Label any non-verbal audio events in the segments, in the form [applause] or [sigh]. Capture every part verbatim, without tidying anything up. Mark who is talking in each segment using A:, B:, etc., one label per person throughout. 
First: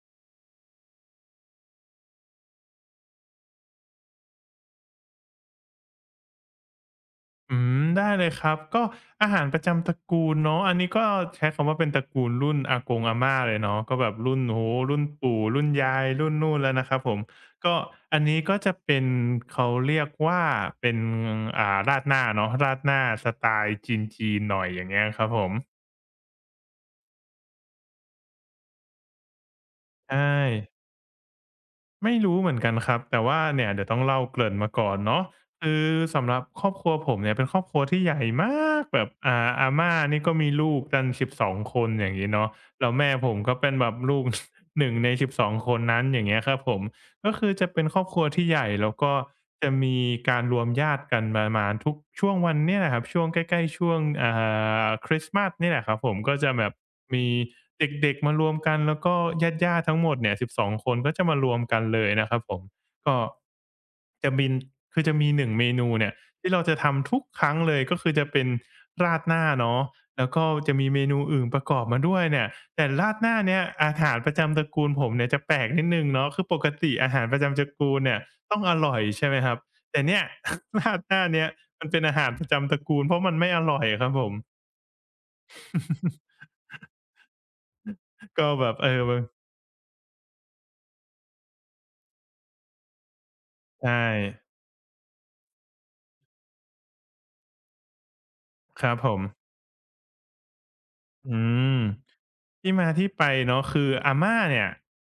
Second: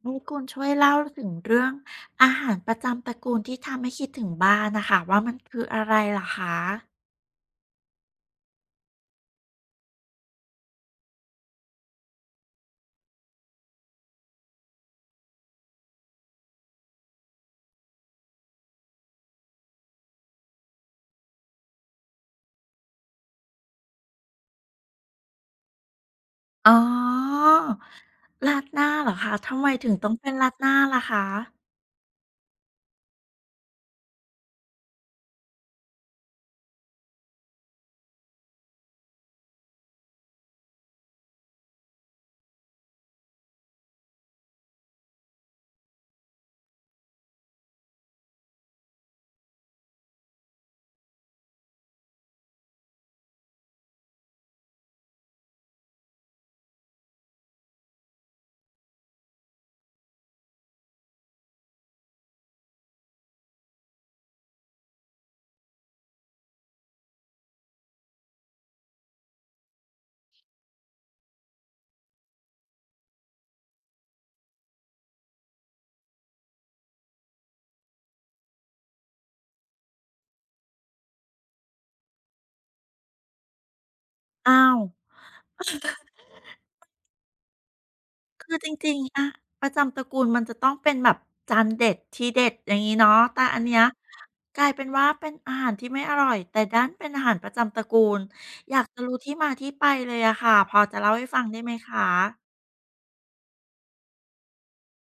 A: ให้คุณช่วยเล่าถึงเรื่องอาหารประจำตระกูลที่ทำให้คิดถึงบ้านนะคะว่ามันคืออะไรเหรอคะ
B: อืมได้เลยครับก็อาหารประจำตระกูลเนาะอันนี้ก็ใช้คำว่าเป็นตระกูลรุ่นอากงอาม่าเลยเนาะก็แบบรุ่นโอ้โฮรุ่นปู่รุ่นยายรุ่นนู่นแล้วนะครับผมก็อันนี้ก็จะเป็นเขาเรียกว่าเป็นอ่าราดหน้าเนาะราดหน้าสไตล์จีนๆหน่อยอย่างเงี้ยครับผม
A: อ๋อราดหน้าเหรอคะทำไมถึงต้อง
B: ใช่
A: เป็นราดหน้าล่ะคะ
B: ไม่รู้เหมือนกันครับแต่ว่าเนี่ยเดี๋ยวต้องเล่าเกริ่นมาก่อนเนาะคือสำหรับครอบครัวผมเนี่ยเป็นครอบครัวที่ใหญ่มากแบบอ่าอาม่านี่ก็มีลูกกันสิบสองคนอย่างงี้เนาะแล้วแม่ผมก็เป็นแบบลูก [laughs] หนึ่งในสิบสองคนนั้นอย่างเงี้ยครับผม ก็คือจะเป็นครอบครัวที่ใหญ่แล้วก็จะมีการรวมญาติกันประมาณทุกช่วงวันเนี่ยแหละครับช่วงใกล้ๆช่วงอ่าคริสต์มาสเนี่ยแหละครับผมก็จะแบบมีเด็กๆมารวมกันแล้วก็ญาติๆทั้งหมดเนี่ยสิบสองคนก็จะมารวมกันเลยนะครับผมก็จะบินคือจะมีหนึ่งเมนูเนี่ยที่เราจะทำทุกครั้งเลยก็คือจะเป็นราดหน้าเนาะแล้วก็จะมีเมนูอื่นประกอบมาด้วยเนี่ย แต่ราดหน้าเนี่ยอาหารประจำตระกูลผมเนี่ยจะแปลกนิดหนึ่งเนาะคือปกติอาหารประจำตระกูลเนี่ยต้องอร่อยใช่ไหมครับแต่เนี่ย [laughs] ราดหน้าเนี่ยมันเป็นอาหารประจำตระกูลเพราะมันไม่อร่อยอะครับผม
A: อ้าว
B: ก็
A: คือ
B: แบ
A: จ
B: บเออ
A: ริงๆ
B: บาง
A: อะประจำตระกูลมันจะต้องเป็นแบบจานเด็ดทีเด็ดอย่างงี้เนาะแต่อันเนี้ย
B: ใช่
A: กลายเป็นว่าเป็นอาหารที่ไม่อร่อยแต่ดันเป็นอาหารประจำตระกูลอยา
B: ค
A: ก
B: รับ
A: จะ
B: ผ
A: รู้
B: ม
A: ที่มาที่ไปเลยอะค่ะพอจะเล่าให้
B: อื
A: ฟังได้ไหม
B: ม
A: คะ
B: ที่มาที่ไปเนาะคืออาม่าเนี่ย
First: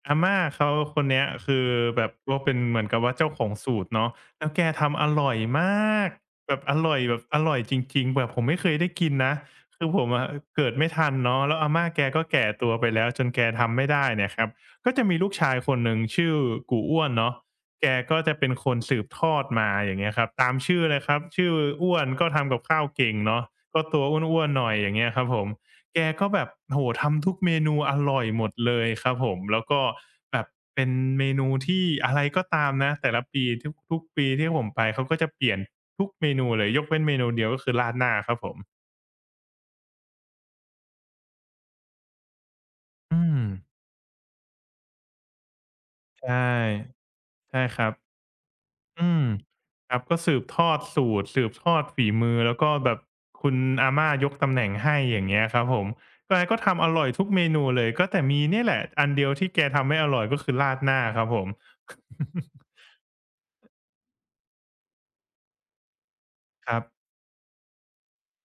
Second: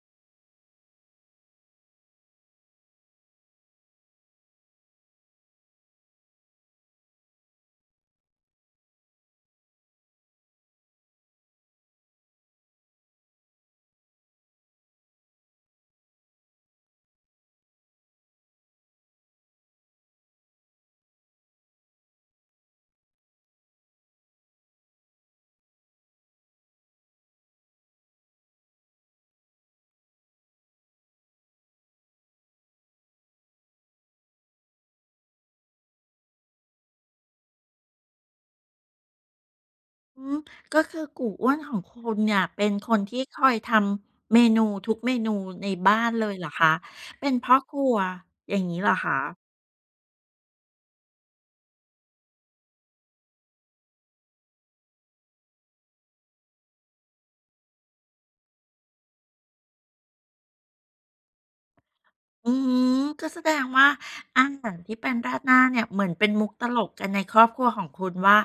B: อาม่าเขาคนเนี้ยคือแบบว่าเป็นเหมือนกับว่าเจ้าของสูตรเนาะแล้วแกทำอร่อยมากแบบอร่อยแบบอร่อยจริงๆแบบผมไม่เคยได้กินนะคือผมอะเกิดไม่ทันเนาะแล้วอาม่าแกก็แก่ตัวไปแล้วจนแกทำไม่ได้เนี่ยครับก็จะมีลูกชายคนหนึ่งชื่อกู่อ้วนเนาะแกก็จะเป็นคนสืบทอดมาอย่างเงี้ยครับตามชื่อเลยครับชื่ออ้วนก็ทำกับข้าวเก่งเนาะก็ตัวอ้วนๆหน่อยอย่างเงี้ยครับผม แกก็แบบโหทำทุกเมนูอร่อยหมดเลยครับผมแล้วก็แบบเป็นเมนูที่อะไรก็ตามนะแต่ละปีทุกทุกปีที่ผมไปเขาก็จะเปลี่ยนทุกเมนูเลยยกเว้นเมนูเดียวก็คือราดหน้าครับผม
A: อืมก็คือกูอ้วนของคุณเนี่ยเป็นคน
B: อื
A: ที่ค
B: ม
A: อยทำเมนูทุกเมนูในบ้านเลย
B: ใช่
A: เหรอคะเป็นพ่อ
B: ใช่
A: ค
B: ครั
A: รั
B: บ
A: วอย่างนี้เหรอ
B: อื
A: คะ
B: มครับก็สืบทอดสูตรสืบทอดฝีมือแล้วก็แบบคุณอาม่ายกตำแหน่งให้อย่างเงี้ยครับผมแกก็ทำอร่อยทุกเมนูเลยก็แต่มีเนี่ยแหละอันเดียวที่แกทำไม่อร่อยก็คือราดหน้าครับผม [laughs]
A: อืมก็แสดงว่าอาหารที่เป็นราดหน้าเนี่ยเหมือนเป็นมุกต
B: ค
A: ล
B: รับ
A: กกันในครอบครัวของคุณว่า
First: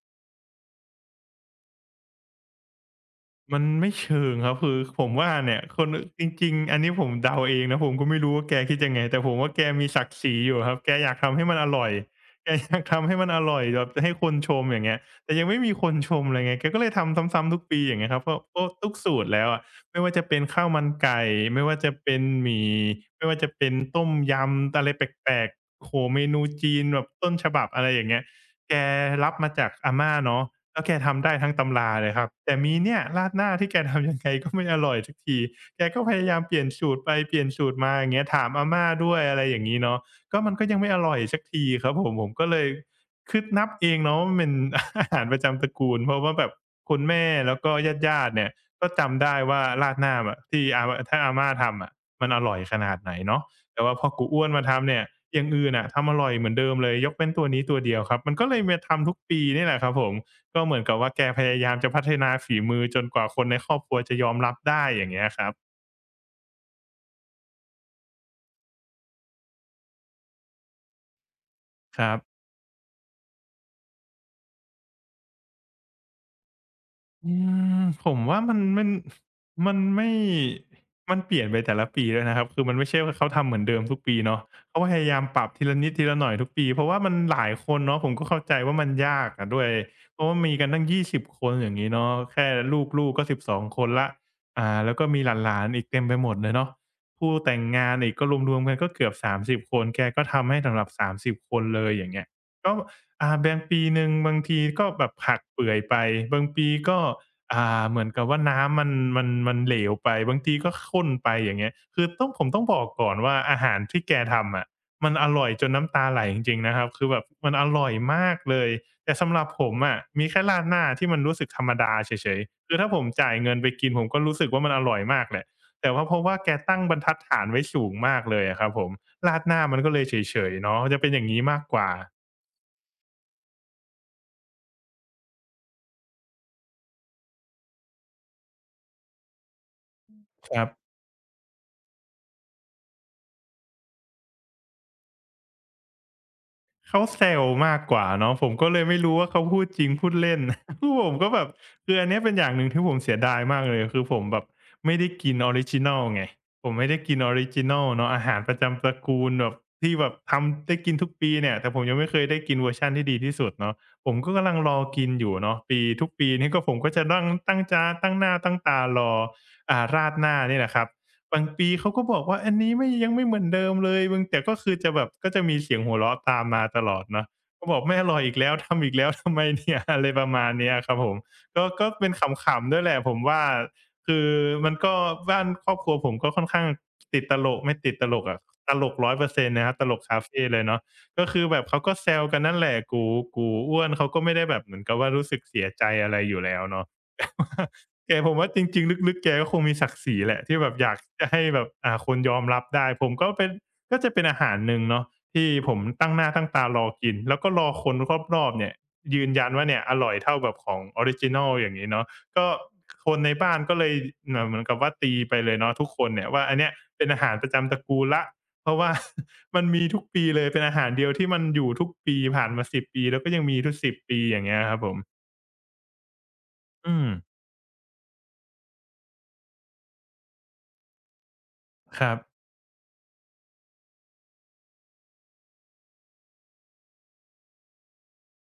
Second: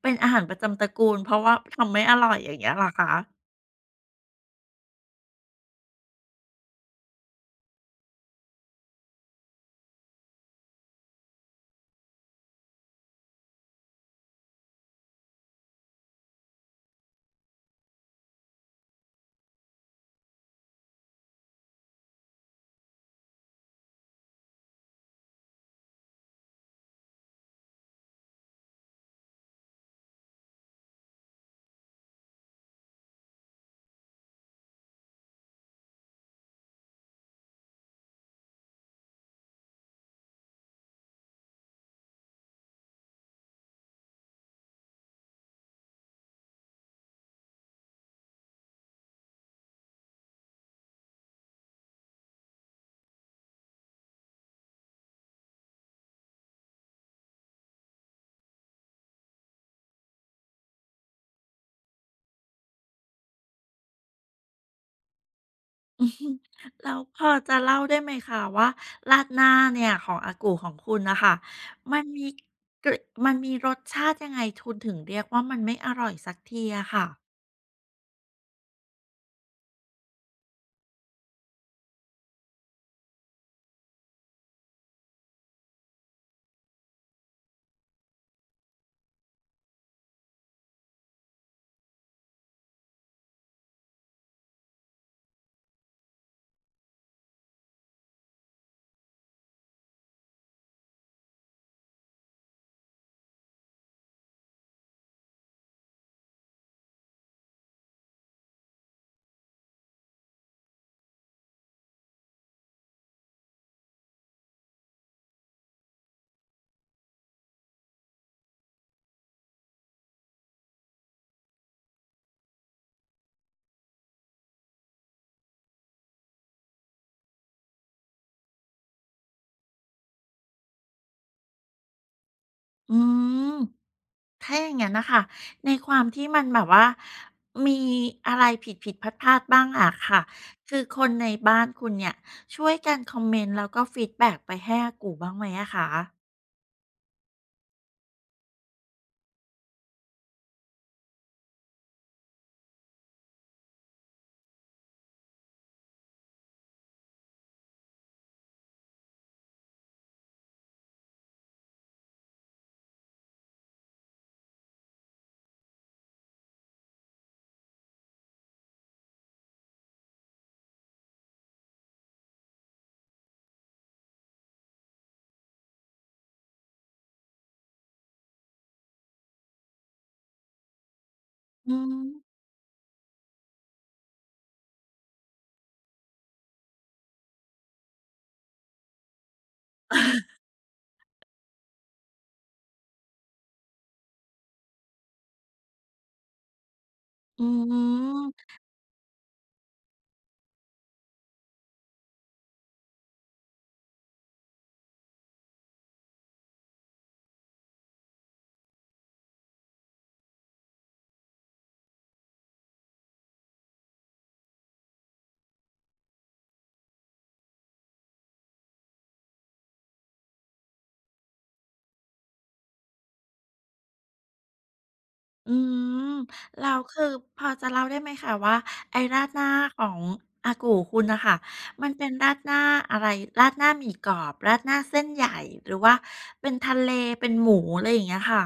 A: เป็นอาหารประจำตระกูลเพราะว่าทำไม่อร่อยอย่างเงี้ยเหรอคะ
B: มันไม่เชิงครับคือผมว่าเนี่ยคนจริงๆอันนี้ผมเดาเองนะผมก็ไม่รู้ว่าแกคิดยังไงแต่ผมว่าแกมีศักดิ์ศรีอยู่ครับแกอยากทำให้มันอร่อยแกอยากทำให้มันอร่อยแบบให้คนชมอย่างเงี้ยแต่ยังไม่มีคนชมเลยไงแกก็เลยทำซ้ำๆทุกปีอย่างเงี้ยครับก็ก็ทุกสูตรแล้วอะไม่ว่าจะเป็นข้าวมันไก่ไม่ว่าจะเป็นหมี่ไม่ว่าจะเป็นต้มยำอะไรแปลกๆโอ้โฮเมนูจีนแบบต้นฉบับอะไรอย่างเงี้ยแกรับมาจากอาม่าเนาะ แล้วแกทำได้ทั้งตำราเลยครับแต่มีเนี่ยราดหน้าที่แกทำยังไงก็ไม่อร่อยสักทีแกก็พยายามเปลี่ยนสูตรไปเปลี่ยนสูตรมาอย่างเงี้ยถามอาม่าด้วยอะไรอย่างงี้เนาะก็มันก็ยังไม่อร่อยสักทีครับผมผมก็เลยคือนับเองเนาะว่ามันเป็น [laughs] อาหารประจำตระกูลเพราะว่าแบบคุณแม่แล้วก็ญาติๆเนี่ยก็จำได้ว่าราดหน้าอะที่อาถ้าอาม่าทำอะมันอร่อยขนาดไหนเนาะแต่ว่าพอกูอ้วนมาทำเนี่ยอย่างอื่นน่ะทำอร่อยเหมือนเดิมเลยยกเว้นตัวนี้ตัวเดียวครับมันก็เลยมาทำทุกปีนี่แหละครับผม ก็เหมือนกับว่าแกพยายามจะพัฒนาฝีมือจนกว่าคนในครอบครัวจะยอมรับได้อย่างเงี้ยครับ
A: [laughs] อือฮึแล้วพอจะเล่าได้ไหมคะว่าราดหน้าเนี่ยของอากูของคุณน่ะค่ะมั
B: ค
A: น
B: รั
A: มี
B: บ
A: กมันมีรสชาติยังไงคุณถึงเรียกว่ามันไม่อร่อยสักทีอะค่ะ
B: อืมผมว่ามันมันมันไม่มันเปลี่ยนไปแต่ละปีด้วยนะครับคือมันไม่ใช่ว่าเขาทำเหมือนเดิมทุกปีเนาะเขาพยายามปรับทีละนิดทีละหน่อยทุกปีเพราะว่ามันหลายคนเนาะผมก็เข้าใจว่ามันยากอะด้วยเพราะว่ามีกันตั้งยี่สิบคนอย่างงี้เนาะแค่ลูกๆก็สิบสองคนแล้วอ่าแล้วก็มีหลานๆอีกเต็มไปหมดเลยเนาะคู่แต่งงานอีกก็รวมๆกันก็เกือบสามสิบคนแกก็ทำให้สำหรับสามสิบคนเลยอย่างเงี้ยก็ อ่าแบางปีหนึ่งบางทีก็แบบหักเปื่อยไปบางปีก็อ่าเหมือนกับว่าน้ำมันมันมันเหลวไปบางทีก็ข้นไปอย่างเงี้ยคือต้องผมต้องบอกก่อนว่าอาหารที่แกทำอะมันอร่อยจนน้ำตาไหลจริงๆนะครับคือแบบมันอร่อยมากเลยแต่สำหรับผมอะมีแค่ราดหน้าที่มันรู้สึกธรรมดาเฉยๆคือถ้าผมจ่ายเงินไปกินผมก็รู้สึกว่ามันอร่อยมากแหละแต่ว่าเพราะว่าแกตั้งบรรทัดฐานไว้สูงมากเลยอะครับผมราดหน้ามันก็เลยเฉยๆเนาะจะเป็นอย่างงี้มากกว่า
A: อืมถ้าอย่างงั้นน่ะค่ะในความที่มันแบบว่ามีอะไรผิดๆพลาดๆบ้างอะค่ะ
B: ครั
A: คือ
B: บ
A: คนในบ้านคุณเนี่ยช่วยกันคอมเมนต์แล้วก็ฟีดแบ็กไปให้อากูบ้างไหมอะคะ
B: เขาแซวมากกว่าเนาะผมก็เลยไม่รู้ว่าเขาพูดจริงพูดเล่น [laughs] คือผมก็แบบคืออันเนี้ยเป็นอย่างหนึ่งที่ผมเสียดายมากเลยคือผมแบบไม่ได้กินออริจินอลไงผมไม่ได้กินออริจินอลเนาะอาหารประจำตระกูลแบบที่แบบทำได้กินทุกปีเนี่ยแต่ผมยังไม่เคยได้กินเวอร์ชันที่ดีที่สุดเนาะผมก็กำลังรอกินอยู่เนาะปีทุกปีนี่ก็ผมก็จะตั้งตั้งจาตั้งหน้าตั้งตารออ่าราดหน้านี่แหละครับ บางปีเขาก็บอกว่าอันนี้ไม่ยังไม่เหมือนเดิมเลยมึงแต่ก็คือจะแบบก็จะมีเสียงหัวเราะตามมาตลอดเนาะก็บอกไม่อร่อยอีกแล้ว [laughs] ทำอีกแล้วทำไมเนี่ยอะไรประมาณเนี้ยครับผมก็
A: อื
B: ก็
A: ม
B: เป็นขำๆด้วยแหละผมว่าคือมันก็บ้านครอบครัวผมก็ค่อนข้างติดตลกไม่ติดตลกอะตลกร้อยเปอร์นต์นะครับตลกคาเฟ
A: [laughs]
B: เลยเนาะก็คือแบบเขาก็แซวกันนั่นแหละกูกูอ้วนเขาก็ไม่ได้แบบเหมือนกับว่ารู้สึกเสียใจอะไรอยู่แล้วเนาะ
A: อื
B: [laughs] แต่ว่า แกผม
A: ม
B: ว่าจริงๆลึกๆแกก็คงมีศักดิ์ศรีแหละที่แบบอยากจะให้แบบอ่าคนยอมรับได้ผมก็เป็นก็จะเป็นอาหารหนึ่งเนาะที่ผมตั้งหน้าตั้งตารอกินแล้วก็รอคนรอบๆเนี่ยยืนยันว่าเนี่ยอร่อยเท่าแบบของออริจินัลอย่างงี้เนาะก็คนในบ้านก็เลยเอ่อเหมือนกับว่าตีไปเลยเนาะทุกคนเนี่ยว่าอันเนี้ยเป็นอาหารประจำตระกูลแล้วเพราะว่า [laughs] มันมีทุกปีเลยเป็นอาหารเดียวที่มันอยู่ทุกปีผ่านมาสิบปีแล้วก็ยังมีทุกสิบปีอย่างเงี้ยครับผม
A: อืมแล้ว
B: อื
A: คือ
B: ม
A: พอจะเล่าได้ไหมคะว่าไอ้ราดหน้าของอากูคุณน่ะค่ะมัน
B: ค
A: เป็น
B: รับ
A: ราดหน้าอะไรราดหน้าหมี่กรอบราดหน้าเส้นใหญ่หรือว่าเป็นทะเลเป็นหมูอะไรอย่างเงี้ยค่ะ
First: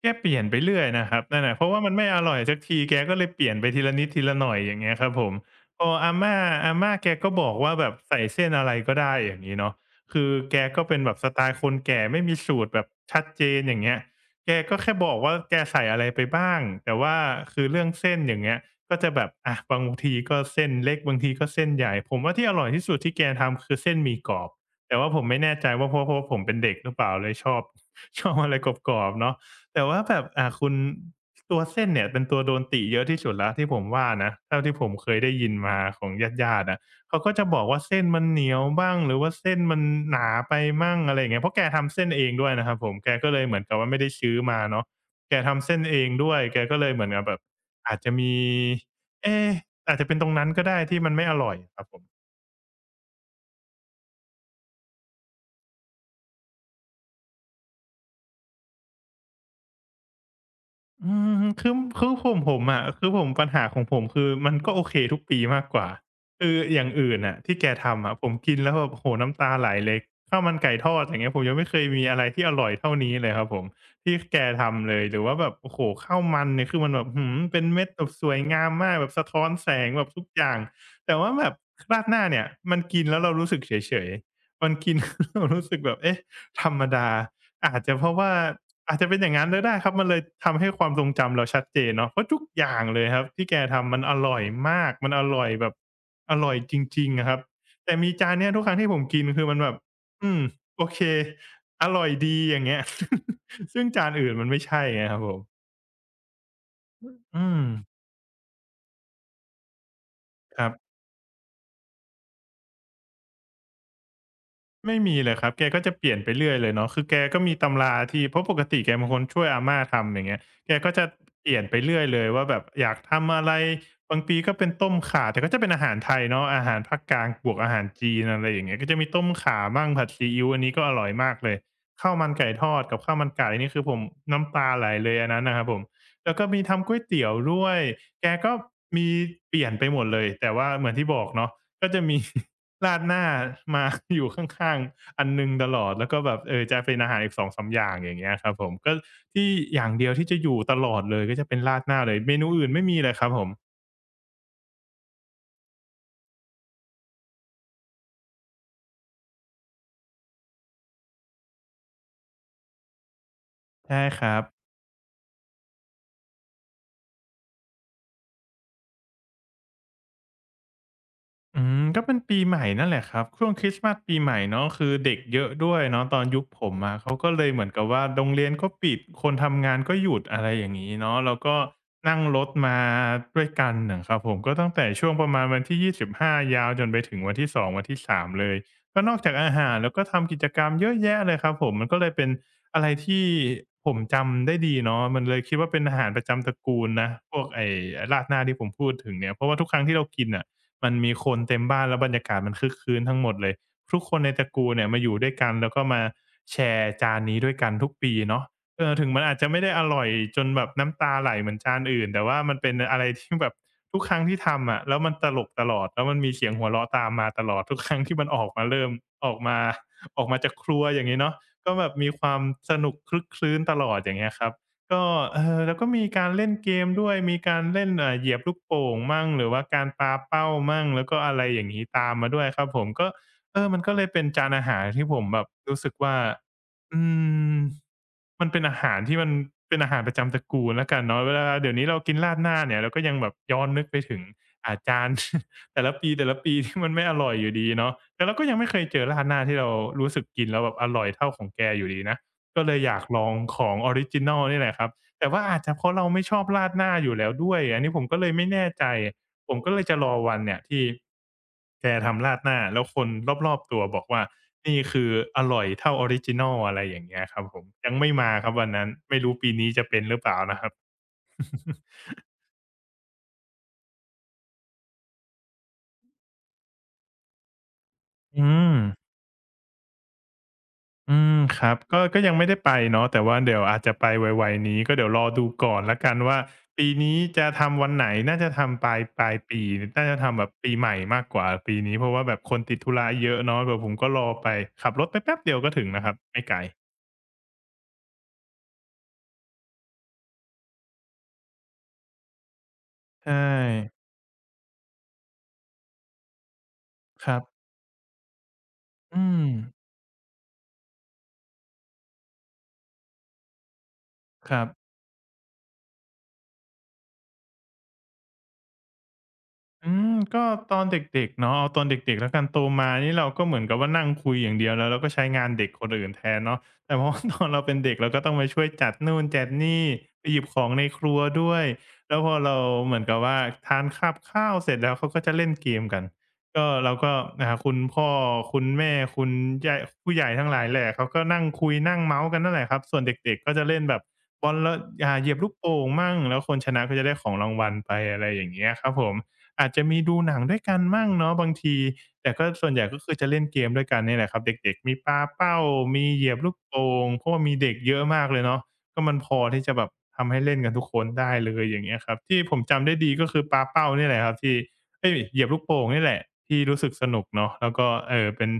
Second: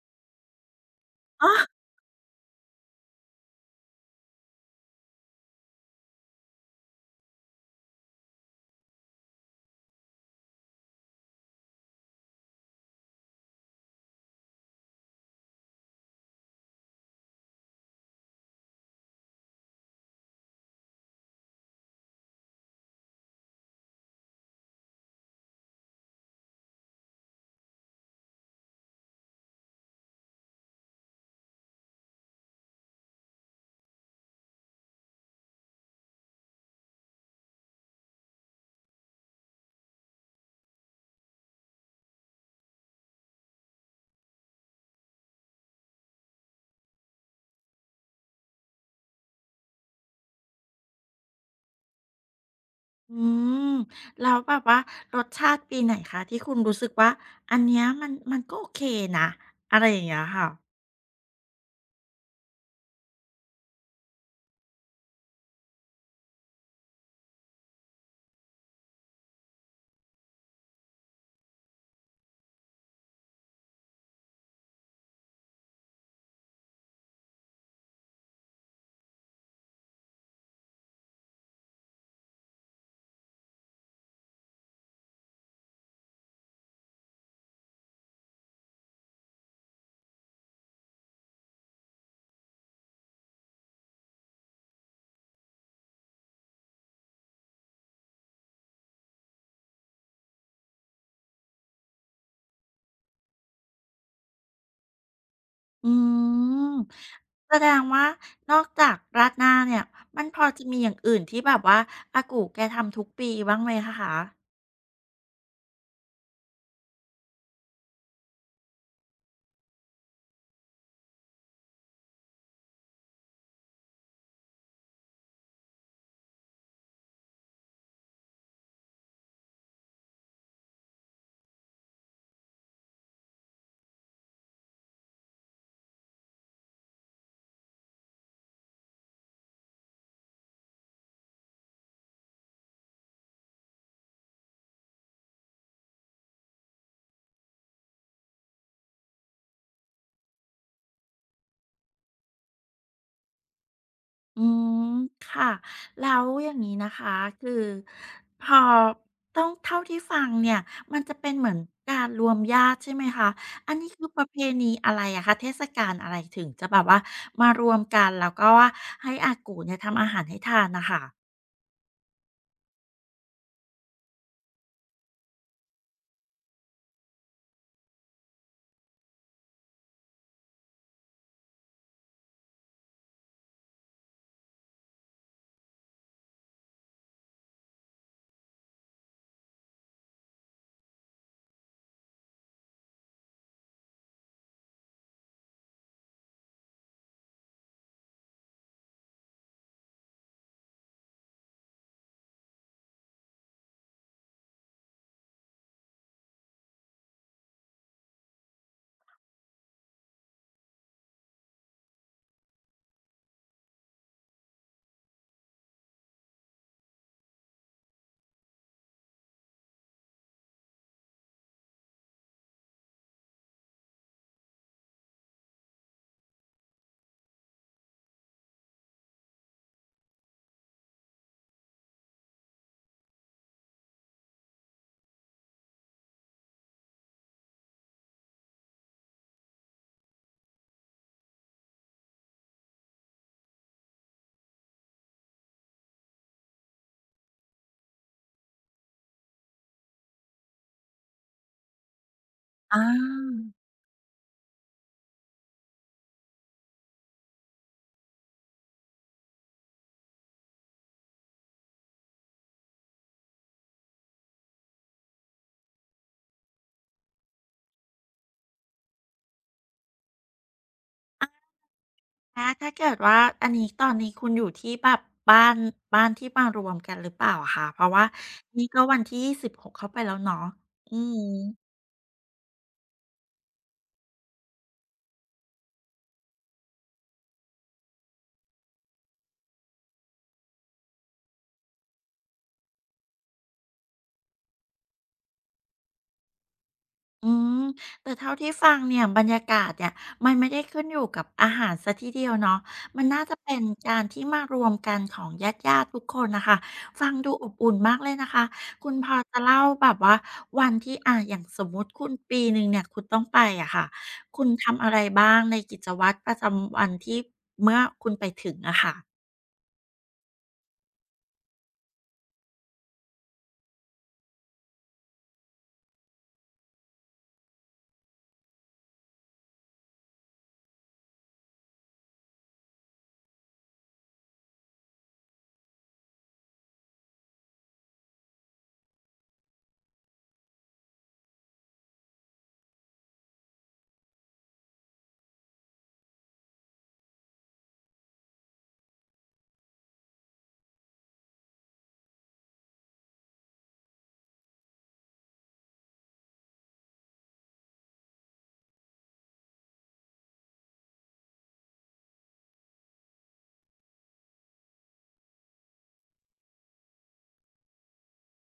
B: แกเปลี่ยนไปเรื่อยนะครับนั่น
A: อ๋อ
B: น่ะเพราะว่ามันไม่อร่อยสักทีแกก็เลยเปลี่ยนไปทีละนิดทีละหน่อยอย่างเงี้ยครับผมพออาม่าอาม่าแกก็บอกว่าแบบใส่เส้นอะไรก็ได้อย่างงี้เนาะคือแกก็เป็นแบบสไตล์คนแก่ไม่มีสูตรแบบชัดเจนอย่างเงี้ยแกก็แค่บอกว่าแกใส่อะไรไปบ้างแต่ว่าคือเรื่องเส้นอย่างเงี้ยก็จะแบบอะบางทีก็เส้นเล็กบางทีก็เส้นใหญ่ผมว่าที่อร่อยที่สุดที่แกทำคือเส้นหมี่กรอบแต่ว่าผมไม่แน่ใจว่าเพราะเพราะว่าผมเป็นเด็กหรือเปล่าเลยชอบ [laughs] ชอบอะไรกรอบๆเนาะ แต่ว่าแบบอ่าคุณตัวเส้นเนี่ยเป็นตัวโดนติเยอะที่สุดแล้วที่ผมว่านะเท่าที่ผมเคยได้ยินมาของญาติๆอะเขาก็จะบอกว่าเส้นมันเหนียวบ้างหรือว่าเส้นมันหนาไปมั่งอะไรอย่างเงี้ยเพราะแกทำเส้นเองด้วยนะครับผมแกก็เลยเหมือนกับว่าไม่ได้ซื้อมาเนาะแกทำเส้นเองด้วยแกก็เลยเหมือนกับแบบอาจจะมีเอ๊อาจจะเป็นตรงนั้นก็ได้ที่มันไม่อร่อยครับผม
A: อืมแล้วแบบว่ารสชาติปีไหนคะที่คุณรู้สึกว่าอันเนี้ยมันมันก็โอเคนะอะไรอย่างเงี้ยค่ะ
B: อืมคือคือผมผมอะคือผมปัญหาของผมคือมันก็โอเคทุกปีมากกว่าคืออย่างอื่นน่ะที่แกทำอะผมกินแล้วแบบโอ้โฮน้ำตาไหลเลยข้าวมันไก่ทอดอย่างเงี้ยผมยังไม่เคยมีอะไรที่อร่อยเท่านี้เลยครับผมที่แกทำเลยหรือว่าแบบโอ้โฮข้าวมันเนี่ยคือมันแบบอื้อฮือเป็นเม็ดแบบสวยงามมากแบบสะท้อนแสงแบบทุกอย่างแต่ว่าแบบราดหน้าเนี่ยมันกินแล้วเรารู้สึกเฉยๆมันกิน [laughs] เรารู้สึกแบบเอ๊ะธรรมดาอาจจะเพราะว่า อาจจะเป็นอย่างงั้นก็ได้ครับมันเลยทำให้ความทรงจำเราชัดเจนเนาะเพราะทุกอย่างเลยครับที่แกทำมันอร่อยมากมันอร่อยแบบอร่อยจริงๆอะครับแต่มีจานเนี้ยทุกครั้งที่ผมกินคือมันแบบอืมโอเคอร่อยดีอย่างเงี้ย [laughs] ซึ่งจานอื่นมันไม่ใช่ไงครับผม
A: อืม
B: อื
A: แส
B: ม
A: ดงว่านอกจากราดหน้าเนี่ยมันพอ
B: ค
A: จะ
B: รั
A: มีอ
B: บ
A: ย่างอื่นที่แบบว่าอากูแกทำทุกปีบ้างไหมคะ
B: ไม่มีเลยครับแกก็จะเปลี่ยนไปเรื่อยเลยเนาะคือแกก็มีตำราที่เพราะปกติแกเป็นคนช่วยอาม่าทำอย่างเงี้ยแกก็จะเปลี่ยนไปเรื่อยเลยว่าแบบอยากทำอะไรบางปีก็เป็นต้มข่าแต่ก็จะเป็นอาหารไทยเนาะอาหารภาคกลางบวกอาหารจีนอะไรอย่างเงี้ยก็จะมีต้มข่าบ้างผัดซีอิ๊วอันนี้ก็อร่อยมากเลยข้าวมันไก่ทอดกับข้าวมันไก่นี่คือผมน้ำตาไหลเลยอันนั้นนะครับผมแล้วก็มีทำก๋วยเตี๋ยวด้วยแกก็มีเปลี่ยนไปหมดเลยแต่ว่าเหมือนที่บอกเนาะก็จะมี ราดหน้ามา [laughs] อยู่ข้างๆอันหนึ่งตลอดแล้วก็แบบเออจะเป็นอาหารอีกสองสามอย่างอย่างเงี้ยครับผมก็ที่อย่างเดียวที่จะอยู่ตลอดเลยก็จะเป็นราดหน้าเลยเมนูอื่นไม่มีเลยครับผม
A: อืมค่ะแล้วอย่างนี้นะคะคือพอต้องเท่าที่ฟังเนี่ยมันจะเป็นเหมือนการรวมญาติใช่ไหมคะอันนี้
B: ใช่
A: คือป
B: ค
A: ระเพ
B: รับ
A: ณีอะไรอะคะเทศกาลอะไรถึงจะแบบว่ามารวมกันแล้วก็ว่าให้อากูเนี่ยทำอาหารให้ทานนะคะ
B: อืมก็เป็นปีใหม่นั่นแหละครับช่วงคริสต์มาสปีใหม่เนาะคือเด็กเยอะด้วยเนาะตอนยุคผมอะเขาก็เลยเหมือนกับว่าโรงเรียนก็ปิดคนทำงานก็หยุดอะไรอย่างนี้เนาะแล้วก็นั่งรถมาด้วยกันนะครับผมก็ตั้งแต่ช่วงประมาณวันที่ยี่สิบห้ายาวจนไปถึงวันที่สองวันที่สามเลยก็นอกจากอาหารแล้วก็ทำกิจกรรมเยอะแยะเลยครับผมมันก็เลยเป็นอะไรที่ผมจำได้ดีเนาะมันเลยคิดว่าเป็นอาหารประจำตระกูลนะพวกไอ้ราดหน้าที่ผมพูดถึงเนี่ยเพราะว่าทุกครั้งที่เรากินอ่ะ มันมีคนเต็มบ้านแล้วบรรยากาศมันคึกคืนทั้งหมดเลย ทุกคนในตระกูลเนี่ยมาอยู่ด้วยกันแล้วก็มาแชร์จานนี้ด้วยกันทุกปีเนาะเออถึงมันอาจจะไม่ได้อร่อยจนแบบน้ำตาไหลเหมือนจานอื่นแต่ว่ามันเป็นอะไรที่แบบทุกครั้งที่ทำอะแล้วมันตลกตลอดแล้วมันมีเสียงหัวเราะตามมาตลอดทุกครั้งที่มันออกมาเริ่มออกมาออกมาจากครัวอย่างงี้เนาะก็แบบมีความสนุกครึกครื้นตลอดอย่างเงี้ยครับ ก็เอ่อแล้วก็มีการเล่นเกมด้วยมีการเล่นเอ่อเหยียบลูกโป่งมั่งหรือว่าการปาเป้ามั่งแล้วก็อะไรอย่างงี้ตามมาด้วยครับผมก็เออมันก็เลยเป็นจานอาหารที่ผมแบบรู้สึกว่าอืมมันเป็นอาหารที่มันเป็นอาหารประจำตระกูลแล้วกันเนาะเวลาเดี๋ยวนี้เรากินราดหน้าเนี่ยเราก็ยังแบบย้อนนึกไปถึงอ่าจาน [laughs] แต่ละปีๆที่มันไม่อร่อยอยู่ดีเนาะแต่เราก็ยังไม่เคยเจอราดหน้าที่เรารู้สึกกินแล้วแบบอร่อยเท่าของแกอยู่ดีนะ ก็เลย
A: อา
B: อยากลองของออริจินัลนี่แหละครับแต่ว่าอาจจะเพราะเราไม่ชอบราดหน้าอยู่แล้วด้วยอันนี้ผมก็เลยไม่แน่ใจผมก็เลยจะรอวันเนี่ยที่แกทำราดหน้าแล้วคนรอบๆตัวบอกว่านี่คืออร่อยเท่าออริจินัลอะไรอย่างเงี้ยครับผมยังไม่มาครับวันนั้นไม่รู้ปีนี้จะเป็นหรือเปล่านะครับ [laughs]
A: อาถ้าเกิดว่าอันนี้ตอนนี้คุณอยู่ที่แบบบ้านบ้านที่มารวมกันหรือเปล่าอะคะเพราะว่า
B: อื
A: นี่
B: ม
A: ก็วันที่สิบหหกเข้าไปแล้วเนาะอื
B: อืมค
A: ม
B: รับก็ก็ยังไม่ได้ไปเนาะแต่ว่าเดี๋ยวอาจจะไปไวๆนี้ก็เดี๋ยวรอดูก่อนแล้วกันว่าปีนี้จะทำวันไหนน่าจะทำปลายปลายปีน่าจะทำแบบปีใหม่มากกว่าปีนี้เพราะว่าแบบคนติดธุระเยอะเนาะเดี๋ยวผมก็รอไปขับรถไปแป๊บเดียวก็ถึงนะครับไม่ไกล
A: อืมแต่เท่าที่ฟังเนี่ยบรรยากาศเนี่ยมันไม่ได้ขึ้นอยู่กับอาหารซสทีเดียวเนาะมันน่า
B: ใช่
A: จะเป็นการที่มารวมกันของญาติๆทุกคนนะคะฟัง
B: ค
A: ดู
B: รับ
A: อบอุ่นมากเลยนะคะคุณพอ
B: อื
A: จะ
B: ม
A: เล่าแบบว่าวันที่อ่าอย่างสมมุติคุณปีหนึ่งเนี่ยคุณต้องไปอะค่ะคุณ
B: ครั
A: ทำอะ
B: บ
A: ไรบ้างในกิจวัตรประจำวันที่เมื่อคุณไปถึงอะค่ะ
B: อืมก็ตอนเด็กๆเนาะเอาตอนเด็กๆแล้วกันโตมานี่เราก็เหมือนกับว่านั่งคุยอย่างเดียวแล้วเราก็ใช้งานเด็กคนอื่นแทนเนาะแต่เพราะว่าตอนเราเป็นเด็กเราก็ต้องไปช่วยจัดนู่นจัดนี่ไปหยิบของในครัวด้วยแล้วพอเราเหมือนกับว่าทานกับข้าวเสร็จแล้วเขาก็จะเล่นเกมกันก็เราก็อ่าคุณพ่อคุณแม่คุณย่ายผู้ใหญ่ทั้งหลายแหละเขาก็นั่งคุยนั่งเมาท์กันนั่นแหละครับส่วนเด็กๆก็จะเล่นแบบบอลแล้วอ่าเหยียบลูกโป่งมั่งแล้วคนชนะก็จะได้ของรางวัลไปอะไรอย่างเงี้ยครับผม อาจจะมีดูหนังด้วยกันมั่งเนาะบางทีแต่ก็ส่วนใหญ่ก็คือจะเล่นเกมด้วยกันเนี่ยแหละครับเด็กๆมีปาเป้ามีเหยียบลูกโป่งเพราะว่ามีเด็กเยอะมากเลยเนาะก็มันพอที่จะแบบทำให้เล่นกันทุกคนได้เลยอย่างเงี้ยครับที่ผมจำได้ดีก็คือปาเป้าเนี่ยแหละครับที่เอ๊ยเหยียบลูกโป่งนี่แหละที่รู้สึกสนุกเนาะแล้วก็เอ่อเป็น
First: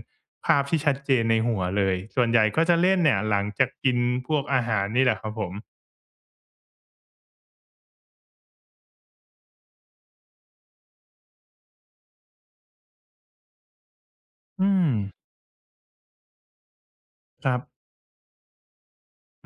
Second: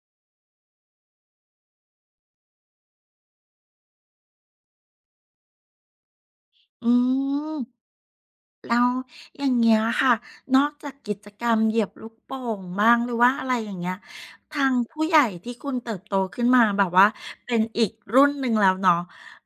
B: ภาพที่ชัดเจนในหัวเลยส่วนใหญ่ก็จะเล่นเนี่ยหลังจากกินพวกอาหารนี่แหละครับผม
A: อืม แล้วอย่างเงี้ยค่ะนอกจากกิจกรรมเหยียบลูกโป่งบ้างหรือว่าอะไรอย่างเงี้ยทา
B: อื
A: ง
B: ม
A: ผู้ใหญ่ที่คุณเติบโตขึ้นมาแบบว่า
B: ค
A: เป็
B: รั
A: น
B: บ
A: อีกรุ่นหนึ่งแล้วเนาะ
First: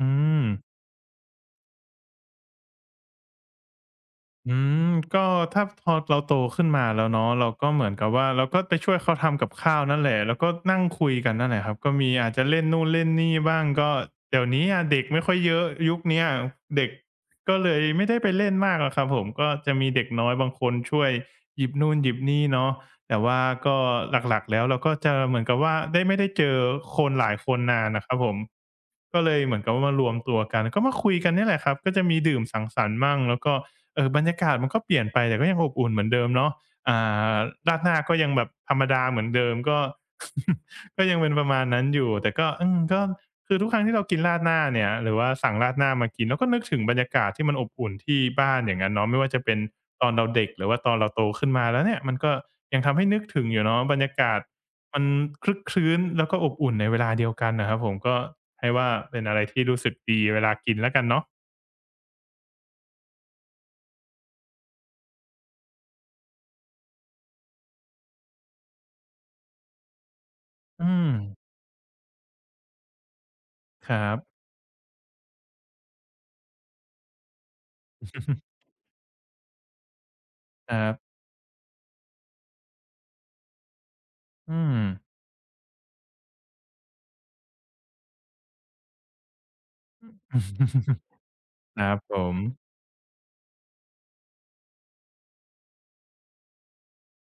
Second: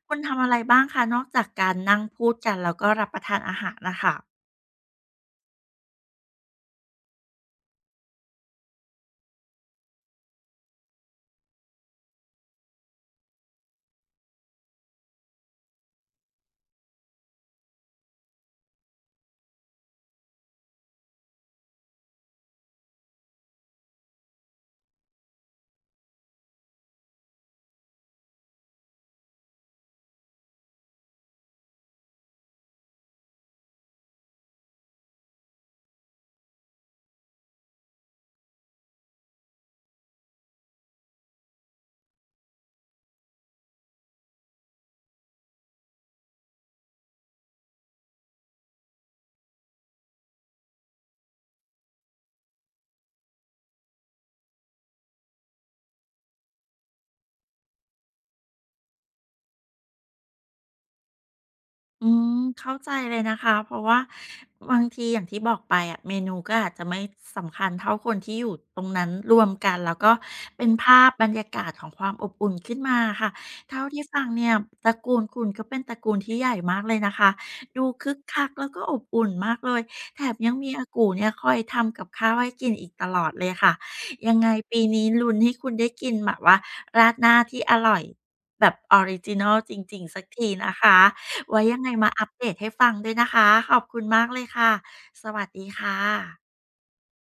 B: อื
A: คุณทำ
B: ม
A: อะไรบ้างคะนอกจากการนั่งพูดกันแล้วก็รับประทานอาหารน่ะค่ะ
B: อืมก็ถ้าพอเราโตขึ้นมาแล้วเนาะเราก็เหมือนกับว่าเราก็ไปช่วยเขาทำกับข้าวนั่นแหละแล้วก็นั่งคุยกันนั่นแหละครับก็มีอาจจะเล่นนู่นเล่นนี่บ้างก็เดี๋ยวนี้อะเด็กไม่ค่อยเยอะยุคเนี้ยเด็กก็เลยไม่ได้ไปเล่นมากหรอกครับผมก็จะมีเด็กน้อยบางคนช่วยหยิบนู่นหยิบนี่เนาะแต่ว่าก็หลักๆแล้วเราก็จะเหมือนกับว่าได้ไม่ได้เจอคนหลายคนนานน่ะครับผมก็เลยเหมือนกับว่ามารวมตัวกันก็มาคุยกันเนี่ยแหละครับก็จะมีดื่มสังสรรค์มั่งแล้วก็ เออบรรยากาศมันก็เปลี่ยนไปแต่ก็ยังอบอุ่นเหมือนเดิมเนาะอ่าราดหน้าก็ยังแบบธรรมดาเหมือนเดิมก็ [laughs] ก็ยังเป็นประมาณนั้นอยู่แต่ก็อืมก็คือทุกครั้งที่เรากินราดหน้าเนี่ยหรือว่าสั่งราดหน้ามากินเราก็นึกถึงบรรยากาศที่มันอบอุ่นที่บ้านอย่างนั้นเนาะไม่ว่าจะเป็นตอนเราเด็กหรือว่าตอนเราโตขึ้นมาแล้วเนี่ยมันก็ยังทำให้นึกถึงอยู่เนาะบรรยากาศมันคลึกคลื้นแล้วก็อบอุ่นในเวลาเดียวกันนะครับผมก็ให้ว่าเป็นอะไรที่รู้สึกดีเวลากินแล้วกันเนาะ
A: อืมเข้าใจเลยนะคะเพราะว่าบางทีอย่างที่บอกไปอะเมนูก็อาจจะไม่สำคัญเท่าคนที่อยู่ตรงนั้นรวมกันแล้วก็เป็น
B: อื
A: ภา
B: ม
A: พบรรยากาศของความอบอุ่นขึ้นมาค่ะเท่า
B: ค
A: ที่
B: รับ
A: ฟังเนี่ยตระกูลคุณก็เป็นตระกูลที่ใหญ่มากเลยนะคะดูคึกคักแล้
B: [laughs]
A: วก็อบอุ่นมากเลยแถมยังมี
B: ค
A: อา
B: รั
A: กู
B: บ
A: เนี่ยคอยทำกับข้าวให้กินอีกตลอดเลยค่ะยังไง
B: อืม
A: ปีนี้ลุ้นให้คุณได้กินแบบว่าราดหน้าที่อร่อยแบบออริจินัลจริงๆสักทีนะคะ
B: [laughs]
A: ไว้ยั
B: ค
A: งไง
B: รับ
A: มา
B: ผ
A: อัป
B: ม
A: เดตให้ฟังด้วยนะคะ ขอบคุณมากเลยค่ะ สวัสดีค่ะ